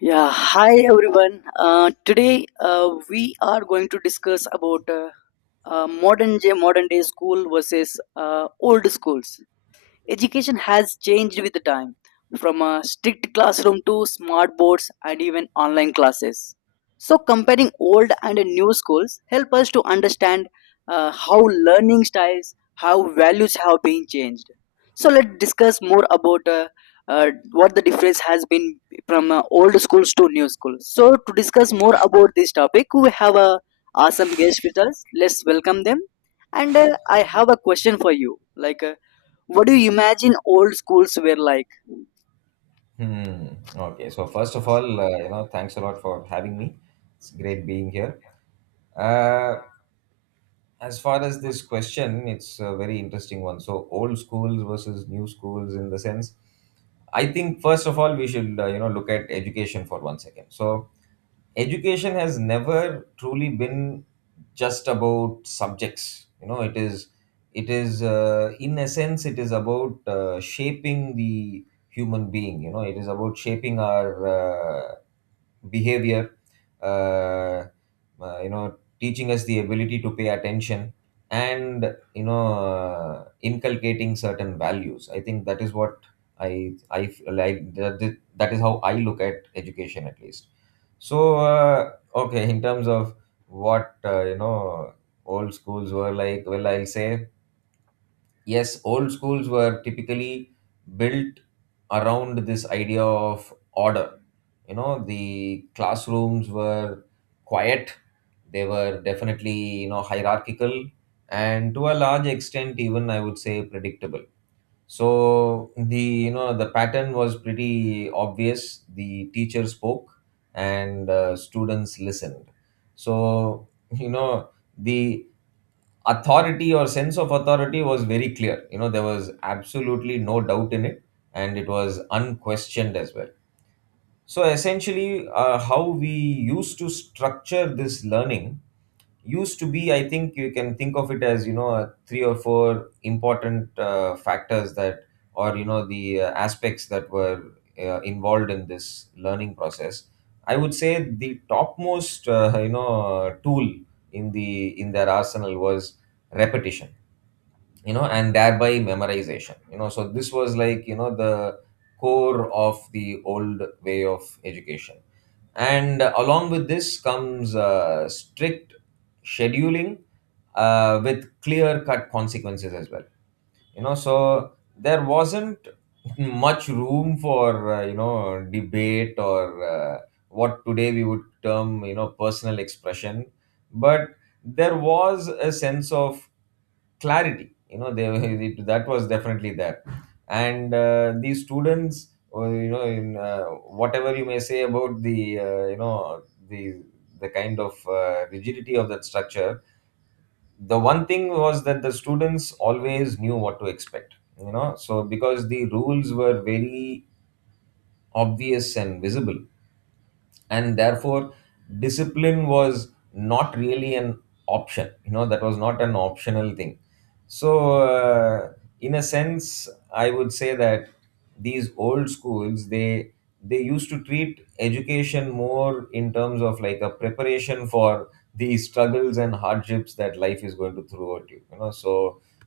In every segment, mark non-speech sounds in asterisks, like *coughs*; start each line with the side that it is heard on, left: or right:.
left: Yeah, hi everyone. Today we are going to discuss about modern day school versus old schools. Education has changed with the time, from a strict classroom to smart boards and even online classes. So, comparing old and new schools help us to understand how learning styles, how values have been changed. So, let's discuss more about what the difference has been from old schools to new schools. So, to discuss more about this topic, we have a awesome guest with us. Let's welcome them. And I have a question for you. Like, what do you imagine old schools were like?
right: Hmm. Okay. So first of all, thanks a lot for having me. It's great being here. Uh, as far as this question, it's a very interesting one. So old schools versus new schools, in the sense, I think first of all we should look at education for one second. So education has never truly been just about subjects. It is, in essence it is about shaping the human being. It is about shaping our behavior, uh, teaching us the ability to pay attention. And inculcating certain values. I think that is what I feel like that is how I look at education, at least. So okay, in terms of what old schools were like, well, I'll say yes, old schools were typically built around this idea of order. The classrooms were quiet. They were definitely, hierarchical, and to a large extent even I would say predictable. So the you know the pattern was pretty obvious. The teacher spoke and students listened. So, you know the authority or sense of authority was very clear. You know, there was absolutely no doubt in it, and it was unquestioned as well. So essentially, how we used to structure this learning used to be, I think you can think of it as, three or four important factors that, or, the aspects that were involved in this learning process. I would say the topmost, tool in their arsenal was repetition, and thereby memorization. So this was like, the core of the old way of education. And along with this comes strict scheduling, with clear cut consequences as well. So there wasn't *laughs* much room for debate or uh, what today we would term, personal expression. But there was a sense of clarity you know they That was definitely there. And these students, or, you know in whatever you may say about the, the kind of rigidity of that structure, the one thing was that the students always knew what to expect. So because the rules were very obvious and visible, and therefore discipline was not really an option. That was not an optional thing. So in a sense, I would say that these old schools, they used to treat education more in terms of like a preparation for the struggles and hardships that life is going to throw at you you know So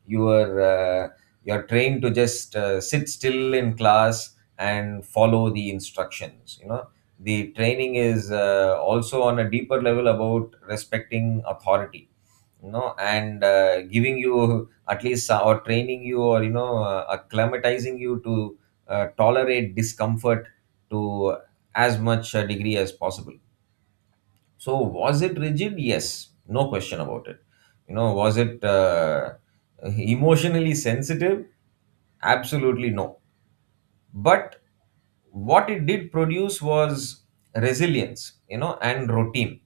right: you are uh, you're trained to just sit still in class and follow the instructions. The training is also on a deeper level about respecting authority. You know and Giving you, at least, or training you, or acclimatizing you to tolerate discomfort to as much a degree as possible. So was it rigid? Yes, no question about it. Was it *laughs* emotionally sensitive? Absolutely no. But what it did produce was resilience, and routine.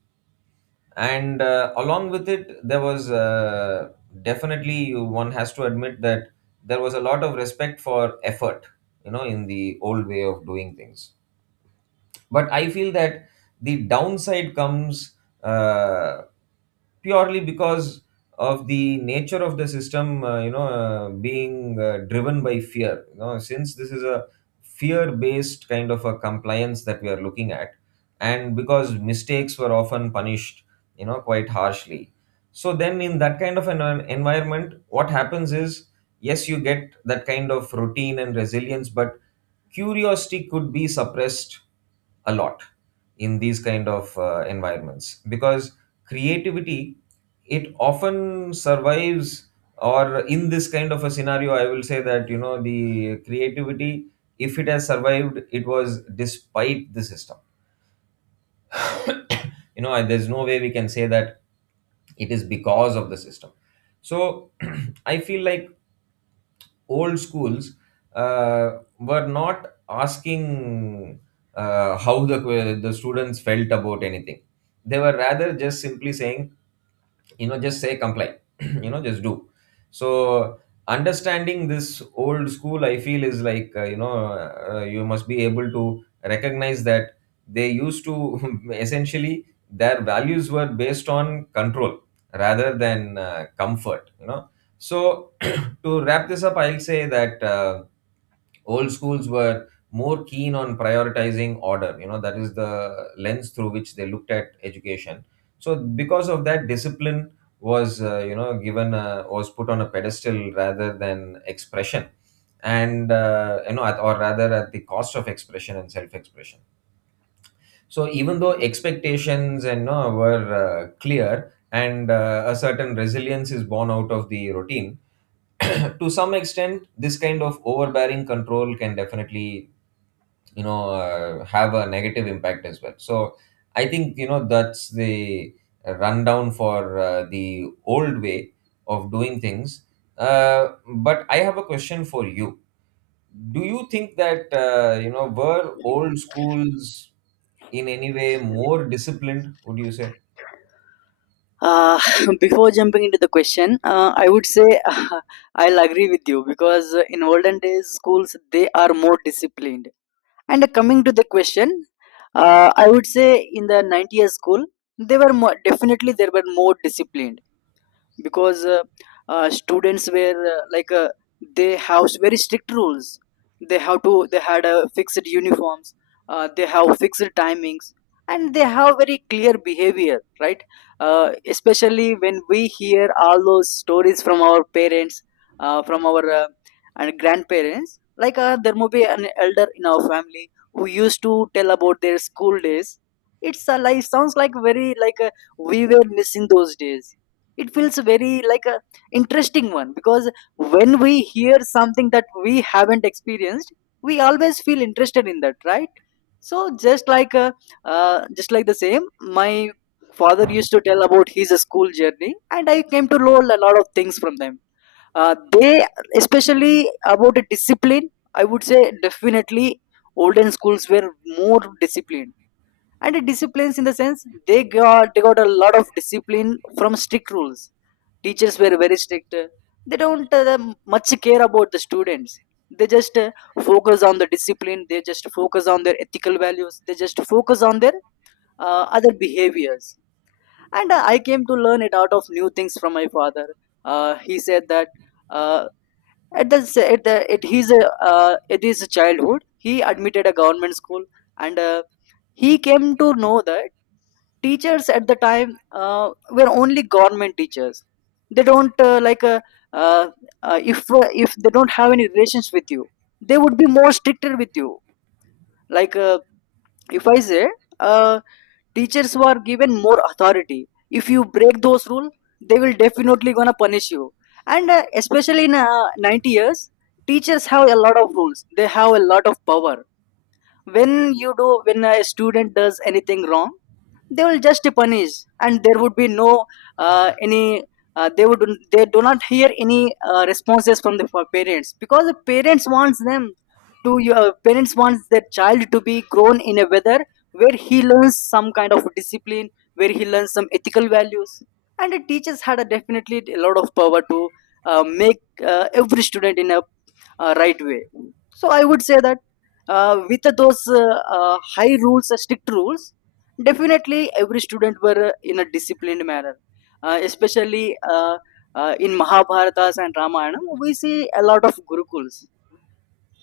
right: And along with it there was definitely, one has to admit, that there was a lot of respect for effort, in the old way of doing things. But I feel that the downside comes uh, purely because of the nature of the system, being driven by fear. Since this is a fear based kind of a compliance that we are looking at, and because mistakes were often punished, quite harshly. So then in that kind of an environment, what happens is yes, you get that kind of routine and resilience, but curiosity could be suppressed a lot in these kind of environments, because creativity, it often survives, or in this kind of a scenario, I will say that, the creativity, if it has survived, it was despite the system. *coughs* And there's no way we can say that it is because of the system. So *clears throat* I feel like old schools were not asking how the students felt about anything. They were rather just simply saying, just say comply. *clears throat* Just do. So understanding this old school, I feel is like uh, you must be able to recognize that they used to *laughs* essentially, their values were based on control rather than comfort. So *clears throat* to wrap this up, I'll say that old schools were more keen on prioritizing order. That is the lens through which they looked at education. So because of that, discipline was you know given was put on a pedestal rather than expression. And at, or rather at the cost of expression and self expression. So even though expectations and no were clear, and a certain resilience is born out of the routine, *clears throat* to some extent this kind of overbearing control can definitely have a negative impact as well. So I think, that's the rundown for the old way of doing things. uh, but I have a question for you. Do you think that were old schools in any way more disciplined, would you say?
left: Uh, *laughs* Before jumping into the question, I would say *laughs* I'll agree with you because in olden days schools they are more disciplined. And coming to the question, I would say in the 90s school they were more, definitely they were more disciplined. Because students were they have very strict rules. They have to they had fixed uniforms. They have fixed timings and they have very clear behavior, right? Especially when we hear all those stories from our parents, from our and grandparents, like, there may be an elder in our family who used to tell about their school days. It's like sounds like very like we were missing those days. It feels very like a interesting one because when we hear something that we haven't experienced, we always feel interested in that, right? So just like the same, my father used to tell about his school journey and I came to learn a lot of things from them. They Especially about the discipline, I would say definitely olden schools were more disciplined. And disciplines in the sense, they got a lot of discipline from strict rules. Teachers were very strict. They don't much care about the students. They just focus on the discipline, they just focus on their ethical values, they just focus on their other behaviors. And I came to learn it out of new things from my father. He said that uh, at the s- at the at his childhood he admitted a government school. And he came to know that teachers at the time were only government teachers. They don't uh, if they don't have any relations with you, they would be more stricter with you. Like, if I say uh, teachers were given more authority. If you break those rules, they will definitely gonna punish you. And especially in 90 years, teachers have a lot of rules. They have a lot of power. When a student does anything wrong, they will just punish and there would be no any they would they do not hear any responses from the parents, because the parents wants them to your parents wants their child to be grown in a weather where he learns some kind of discipline, where he learns some ethical values. And the teachers had a definitely a lot of power to make every student in a right way. So I would say that with those high rules, strict rules, definitely every student were in a disciplined manner. Especially in Mahabharatas and Ramayana, we see a lot of gurukuls.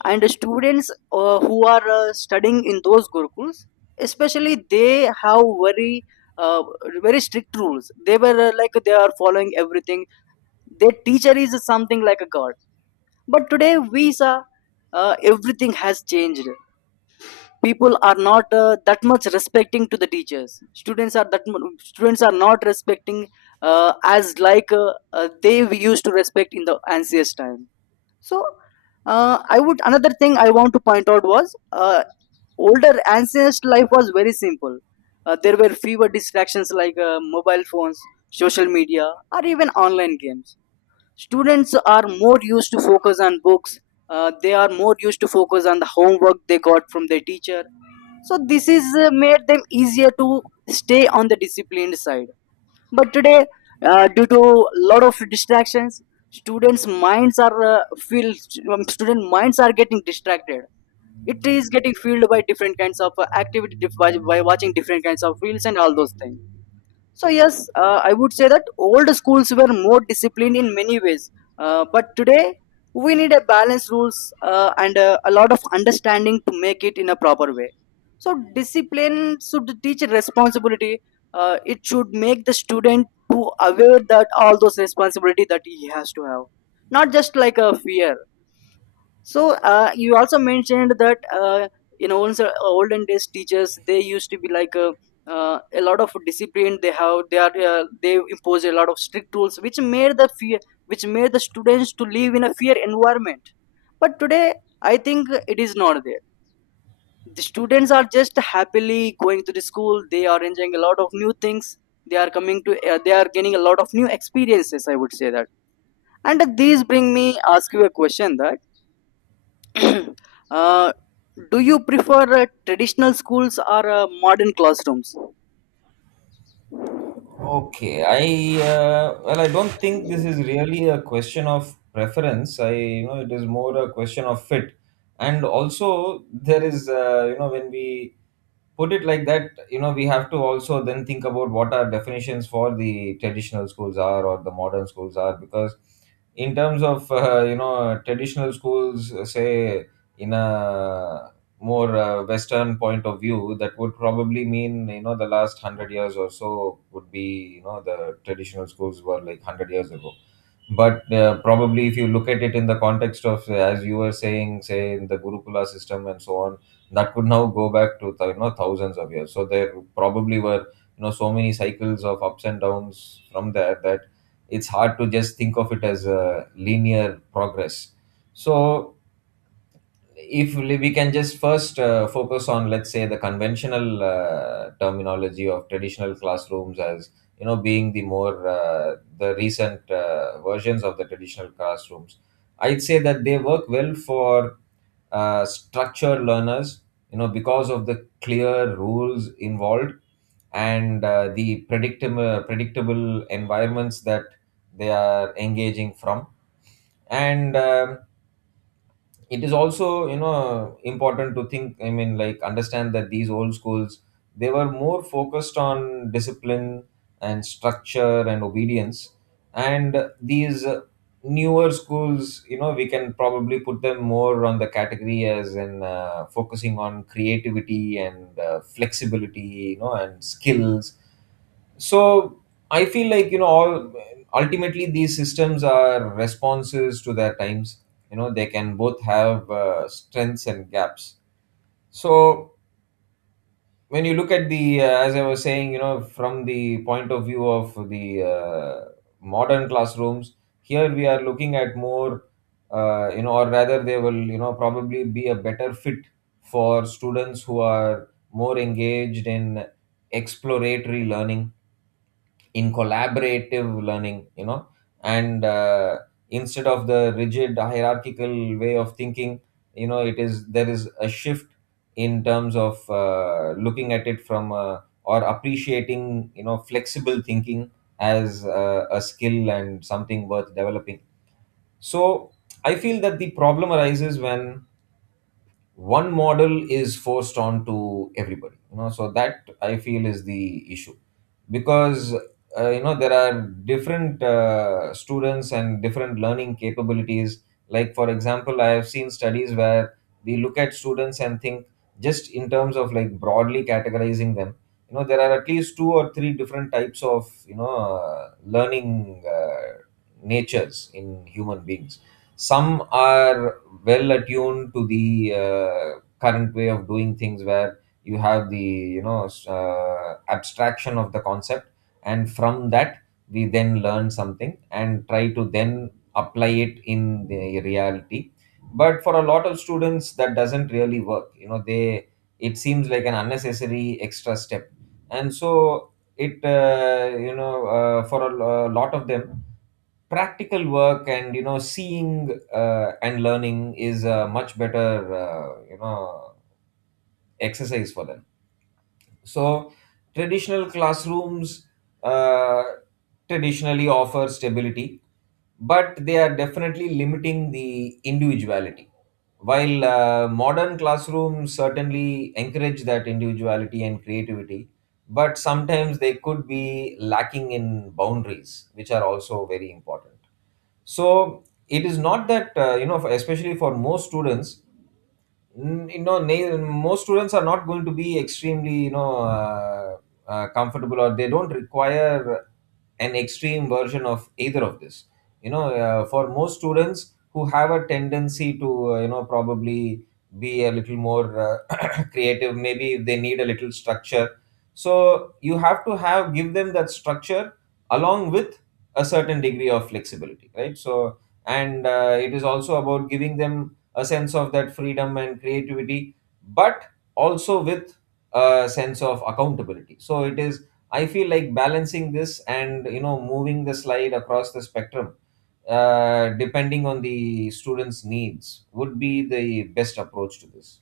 left: And students who are studying in those gurukuls, especially they have very uh, very strict rules. They were they are following everything. Their teacher is something like a god. But today we saw everything has changed. People are not that much respecting to the teachers. Students are students are not respecting as like they we used to respect in the ancient time. So I would another thing I want to point out was older ancient life was very simple. There were fewer distractions like mobile phones, social media, or even online games. Students are more used to focus on books. They are more used to focus on the homework they got from their teacher. So this is made them easier to stay on the disciplined side. But today, due to a lot of distractions, students' minds are filled. Student minds are getting distracted. It is getting filled by different kinds of activity, by watching different kinds of reels and all those things. So yes, I would say that old schools were more disciplined in many ways, but today we need a balanced rules and a lot of understanding to make it in a proper way. So discipline should teach responsibility. It should make the student to aware that all those responsibility that he has to have, not just like a fear. So you also mentioned that in old, olden days teachers they used to be like a lot of discipline they have, they impose a lot of strict rules which made the fear, which made the students to live in a fear environment. But today I think it is not there. The students are just happily going to the school. They are enjoying a lot of new things. They are coming to they are gaining a lot of new experiences, I would say that. And these bring me ask you a question that *clears throat* uh, do you prefer traditional schools or modern classrooms?
right: Okay, I well, I don't think this is really a question of preference. I, it is more a question of fit, and also there is you know, when we put it like that, we have to also then think about what our definitions for the traditional schools are or the modern schools are. Because in terms of traditional schools, say in a more western point of view, that would probably mean, the last 100 years or so would be, the traditional schools were like 100 years ago. But probably if you look at it in the context of, as you were saying, say in the gurukula system and so on, that could now go back to you know, thousands of years. So there probably were, you know, so many cycles of ups and downs from there that it's hard to just think of it as a linear progress. So if we can just first focus on, let's say, the conventional terminology of traditional classrooms as, being the more the recent versions of the traditional classrooms, I'd say that they work well for structured learners, because of the clear rules involved, and the predictable environments that they are engaging from. And it is also, important to think, I mean, like, understand that these old schools, they were more focused on discipline and structure and obedience. And these newer schools, we can probably put them more on the category as in focusing on creativity and flexibility, and skills. So I feel like, you know all ultimately these systems are responses to their times. They can both have strengths and gaps. So when you look at the, as I was saying, from the point of view of the modern classrooms, here we are looking at more, or rather they will, probably be a better fit for students who are more engaged in exploratory learning, in collaborative learning. You know and Instead of the rigid hierarchical way of thinking, you know it is there is a shift in terms of looking at it from, or appreciating, flexible thinking as a skill and something worth developing. So I feel that the problem arises when one model is forced on to everybody. So that I feel is the issue. Because there are different students and different learning capabilities. Like for example, I have seen studies where we look at students and think just in terms of like broadly categorizing them, there are at least two or three different types of, learning natures in human beings. Some are well attuned to the current way of doing things, where you have the abstraction of the concept, and from that we then learn something and try to then apply it in the reality. But for a lot of students that doesn't really work. You know they It seems like an unnecessary extra step. And so it, for a lot of them, practical work and seeing and learning is a much better uh, you know exercise for them. So traditional classrooms uh, traditionally offer stability, but they are definitely limiting the individuality. While modern classrooms certainly encourage that individuality and creativity, but sometimes they could be lacking in boundaries, which are also very important. So it is not that for, especially for most students, most students are not going to be extremely comfortable, or they don't require an extreme version of either of this. For most students who have a tendency to probably be a little more *coughs* *clears throat* creative, maybe if they need a little structure, so you have to have give them that structure along with a certain degree of flexibility, right? So and uh, it is also about giving them a sense of that freedom and creativity, but also with a sense of accountability. So it is, I feel like balancing this and moving the slide across the spectrum, depending on the student's needs, would be the best approach to this,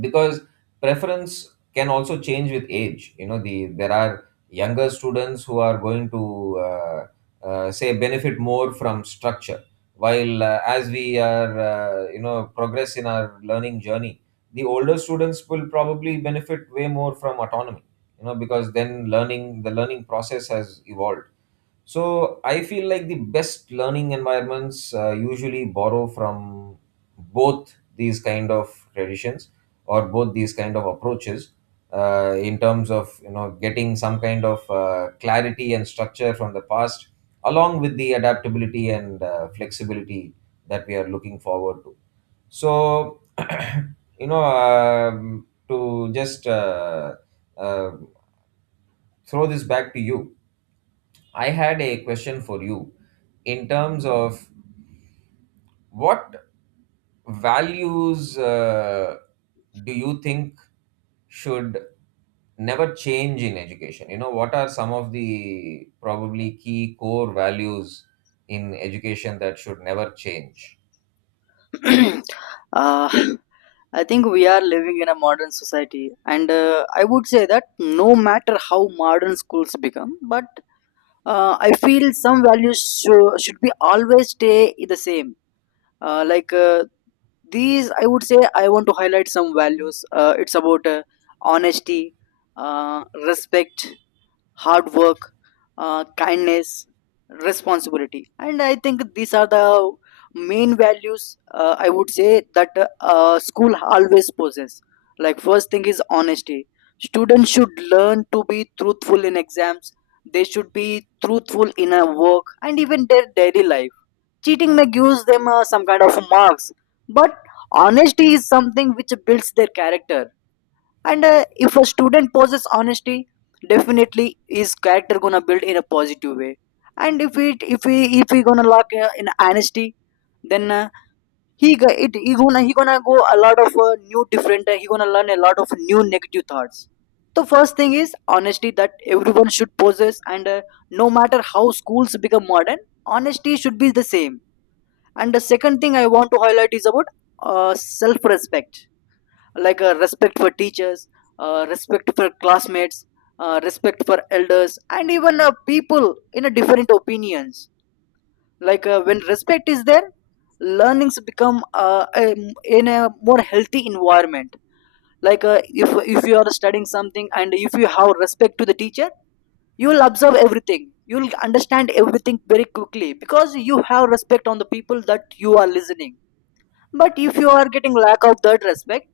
right: because preference can also change with age. There are younger students who are going to say benefit more from structure, while as we are progress in our learning journey, the older students will probably benefit way more from autonomy, you know because then learning process has evolved. So I feel like the best learning environments usually borrow from both these kind of traditions, or both these kind of approaches, in terms of getting some kind of clarity and structure from the past, along with the adaptability and flexibility that we are looking forward to. So *clears throat* you know to just uh, throw this back to you, I had a question for you in terms of what values do you think should never change in education? You know, what are some of the probably key core values in education that should never change?
left: *clears throat* uh, I think we are living in a modern society, and I would say that no matter how modern schools become, but I feel some values should be always stay the same. Like, these, I would say I want to highlight some values. It's about honesty, respect, hard work, kindness, responsibility. And I think these are the main values I would say that school always possess. Like first thing is honesty. Students should learn to be truthful in exams. They should be truthful in a work and even their daily life. Cheating may give them some kind of marks, but honesty is something which builds their character. And if a student possesses honesty, definitely his character gonna build in a positive way. And if we gonna lock in honesty, then he go- it he gonna go a lot of new different. He gonna learn a lot of new negative thoughts. The first thing is honesty that everyone should possess, and no matter how schools become modern, honesty should be the same. And the second thing I want to highlight is about self-respect, like a respect for teachers, respect for classmates, respect for elders, and even people in a different opinions. Like, when respect is there, learnings become in a more healthy environment. Like, if you are studying something and if you have respect to the teacher, you will observe everything. You will understand everything very quickly because you have respect on the people that you are listening. But if you are getting lack of that respect,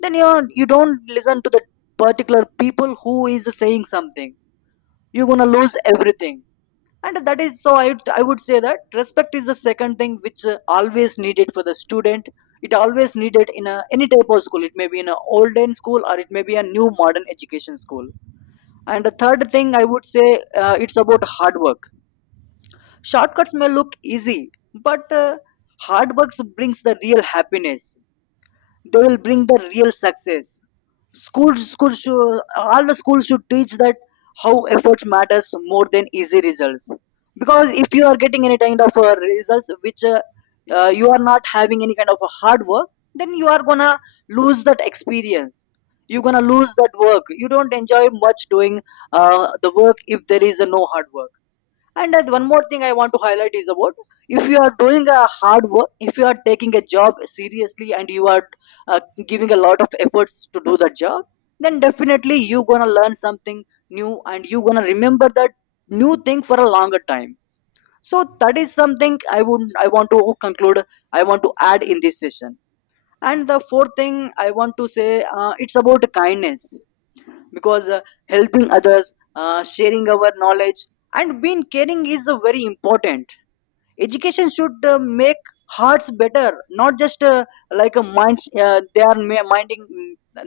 left: then you don't listen to the particular people who is saying something, you're gonna lose everything. And that is so I would say that respect is the second thing which always needed for the student. It always needed in a, any type of school, it may be in a olden school or it may be a new modern education school. And the third thing I would say it's about hard work. Shortcuts may look easy, but hard work brings the real happiness, they will bring the real success. All the schools should teach that how efforts matters more than easy results. Because if you are getting any kind of results which you are not having any kind of a hard work, then you are gonna lose that experience, you're gonna lose that work, you don't enjoy much doing the work if there is a no hard work. And one more thing I want to highlight is about, if you are doing a hard work, if you are taking a job seriously and you are uh, giving a lot of efforts to do the job, then definitely you gonna learn something new and you gonna remember that new thing for a longer time. So that is something I would I want to conclude. I want to add in this session. And the fourth thing I want to say, it's about kindness because helping others, sharing our knowledge and being caring is very important. Education should make hearts better, not just like a mind. They are minding,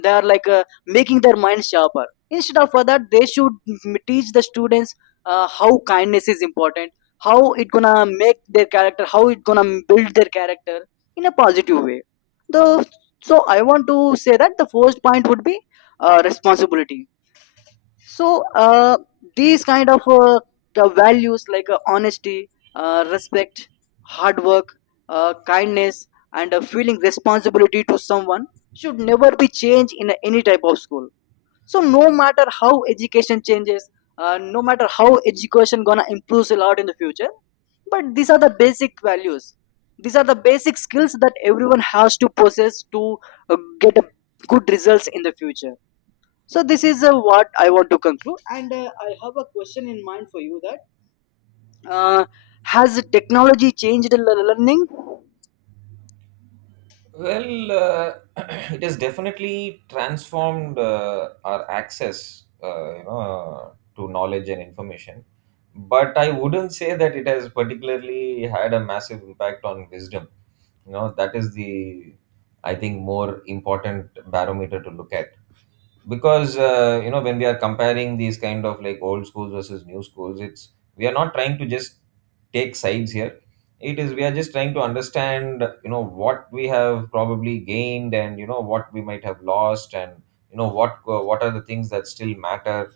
left: they are like, making their minds sharper. Instead of for that, they should teach the students how kindness is important, how it gonna make their character, how it gonna build their character in a positive way. The so I want to say that the first point would be responsibility. So, these kind of, the values like, honesty, respect, hard work, kindness, and feeling responsibility to someone should never be changed in any type of school. So no matter how education changes, no matter how education gonna improve a lot in the future, but these are the basic values. These are the basic skills that everyone has to possess to get a good results in the future. So this is what I want to conclude, and I have a question in mind for you that uh, has technology changed learning?
right: Well, *clears throat* it has definitely transformed our access, to knowledge and information. But I wouldn't say that it has particularly had a massive impact on wisdom. You know, that is the, I think, more important barometer to look at, because when we are comparing these kind of like old schools versus new schools, it's we are not trying to just take sides here. It is, we are just trying to understand what we have probably gained, and what we might have lost, and what are the things that still matter,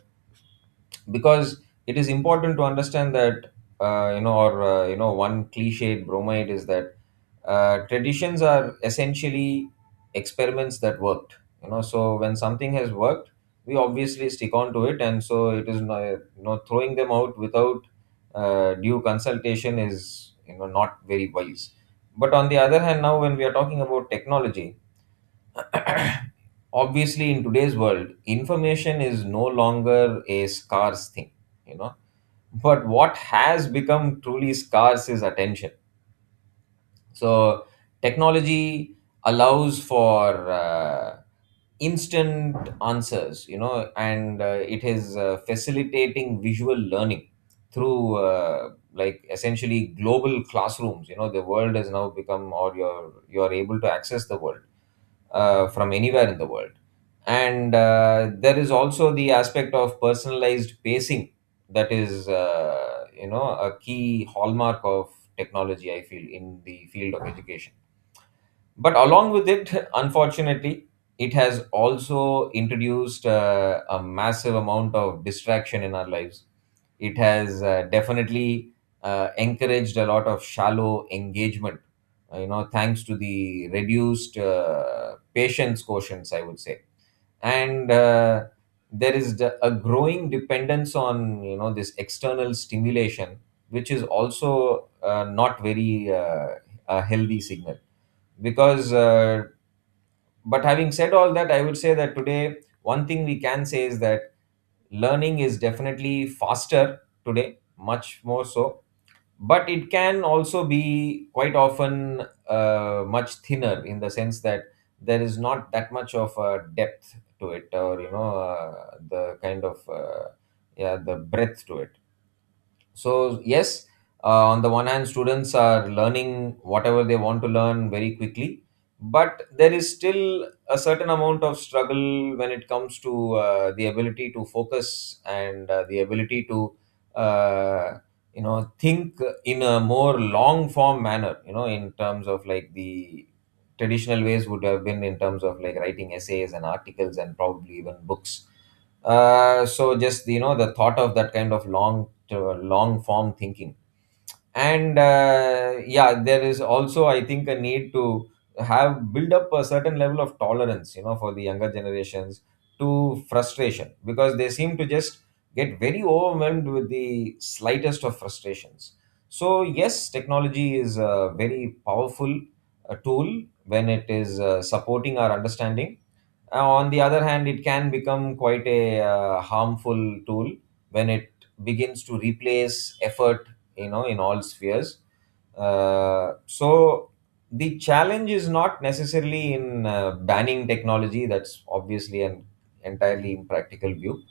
right: because it is important to understand that you know or you know one cliched bromide is that traditions are essentially experiments that worked. So when something has worked, we obviously stick on to it, and so it is no, throwing them out without due consultation is not very wise. But on the other hand, now when we are talking about technology, obviously in today's world information is no longer a scarce thing, you know but what has become truly scarce is attention. So technology allows for instant answers, you know, and it is facilitating visual learning through like essentially global classrooms. You know, the world has now become, or you're able to access the world from anywhere in the world. And there is also the aspect of personalized pacing, that is, a key hallmark of technology, I feel, in the field of education. But along with it, unfortunately, it has also introduced a massive amount of distraction in our lives. It has definitely encouraged a lot of shallow engagement, thanks to the reduced patience quotients, I would say. And there is a growing dependence on, you know, this external stimulation, which is also not very a healthy signal. Because uh, but having said all that, I would say that today one thing we can say is that learning is definitely faster today, much more so, but it can also be quite often much thinner, in the sense that there is not that much of a depth to it, or you know the kind of yeah the breadth to it. So, yes, on the one hand, students are learning whatever they want to learn very quickly, but there is still a certain amount of struggle when it comes to the ability to focus, and the ability to, uh, think in a more long form manner, you know, in terms of like the traditional ways would have been, in terms of like writing essays and articles and probably even books. So just the thought of that kind of long long form thinking. And yeah, there is also, I think, a need to have build up a certain level of tolerance, you know, for the younger generations, to frustration, because they seem to just get very overwhelmed with the slightest of frustrations. So yes, technology is a very powerful tool when it is supporting our understanding. On the other hand, it can become quite a harmful tool when it begins to replace effort, you know, in all spheres. So the challenge is not necessarily in banning technology. That's obviously an entirely impractical view.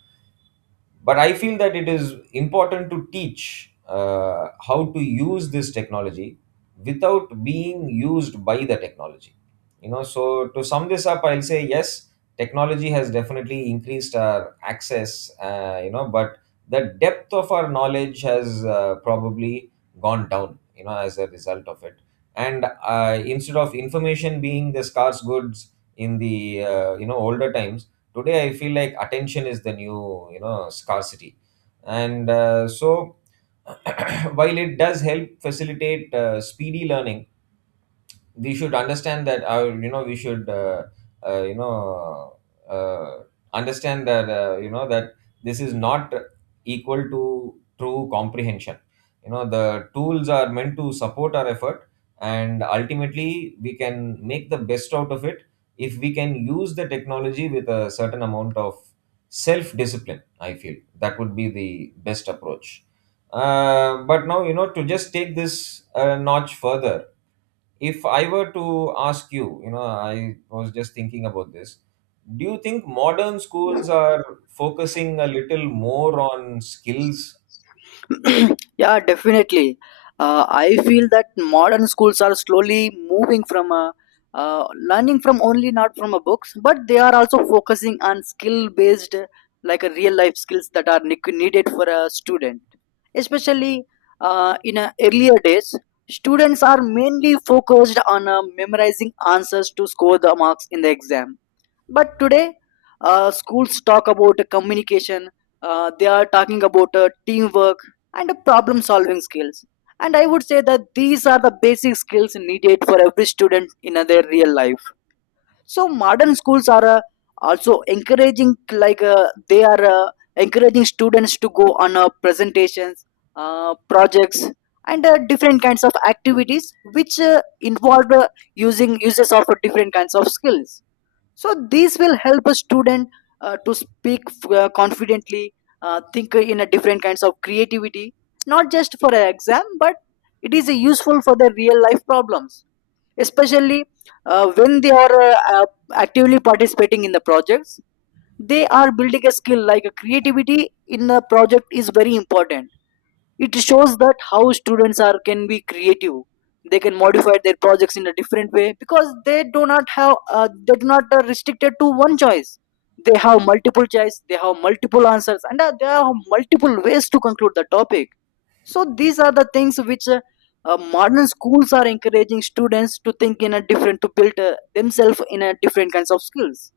right: But I feel that it is important to teach how to use this technology without being used by the technology. You know, so to sum this up, I'll say yes, technology has definitely increased our access, but the depth of our knowledge has probably gone down, as a result of it. And instead of information being the scarce goods in the older times, today I feel like attention is the new scarcity. And so *clears throat* while it does help facilitate speedy learning, we should understand that our you know we should you know uh, understand that that this is not equal to true comprehension. You know, the tools are meant to support our effort, and ultimately we can make the best out of it if we can use the technology with a certain amount of self discipline. I feel that would be the best approach. But now, to just take this a notch further, if I were to ask you, you know, I was just thinking about this. Do you think modern schools are focusing a little more on skills?
left: *clears throat* Yeah, definitely. I feel that modern schools are slowly moving from, uh, learning from only not from a books, but they are also focusing on skill based, like a real life skills that are needed for a student, especially in earlier days. Students are mainly focused on memorizing answers to score the marks in the exam. But today, schools talk about communication, they are talking about teamwork and problem solving skills. And I would say that these are the basic skills needed for every student in their real life. So modern schools are, also encouraging, like, they are, encouraging students to go on presentations, projects, and different kinds of activities which involve using uses of different kinds of skills. So this will help a student to speak confidently, think in a different kinds of creativity, not just for an exam, but it is useful for the real life problems, especially when they are, uh, actively participating in the projects. They are building a skill, like a creativity in a project is very important. It shows that how students are can be creative. They can modify their projects in a different way because they do not have, they do not are restricted to one choice. They have multiple choice, they have multiple answers, and they have multiple ways to conclude the topic. So these are the things which, modern schools are encouraging students to think in a different, to build themselves in a different kinds of skills.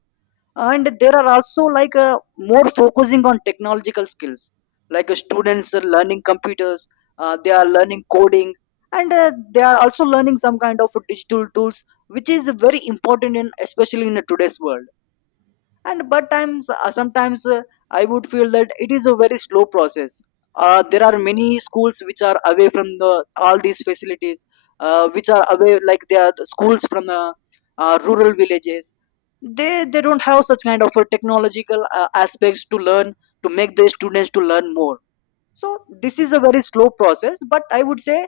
left: And there are also like, more focusing on technological skills. Like, students are learning computers, they are learning coding, and they are also learning some kind of digital tools, which is very important, in especially in today's world. And but times, sometimes, I would feel that it is a very slow process. There are many schools which are away from the all these facilities, which are away, like they are the schools from the rural villages. They don't have such kind of technological aspects to learn, to make the students to learn more. So this is a very slow process, but I would say,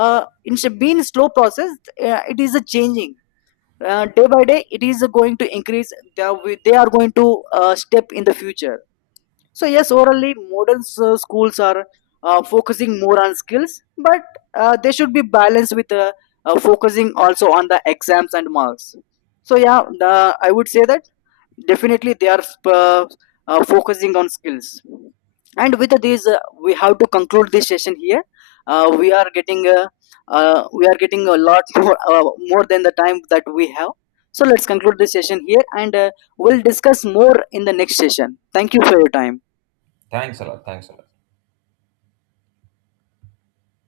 left: uh, in being slow process, it is a changing, day by day it is going to increase. They are going to step in the future. So yes, orally modern schools are focusing more on skills, but they should be balanced with, focusing also on the exams and marks. So yeah, I would say that definitely they are, focusing on skills. And with this, we have to conclude this session here. We are getting, we are getting a lot *laughs* more, more than the time that we have. So let's conclude this session here, and we'll discuss more in the next session. Thank you for your time.
right: Thanks a lot. Thanks a lot.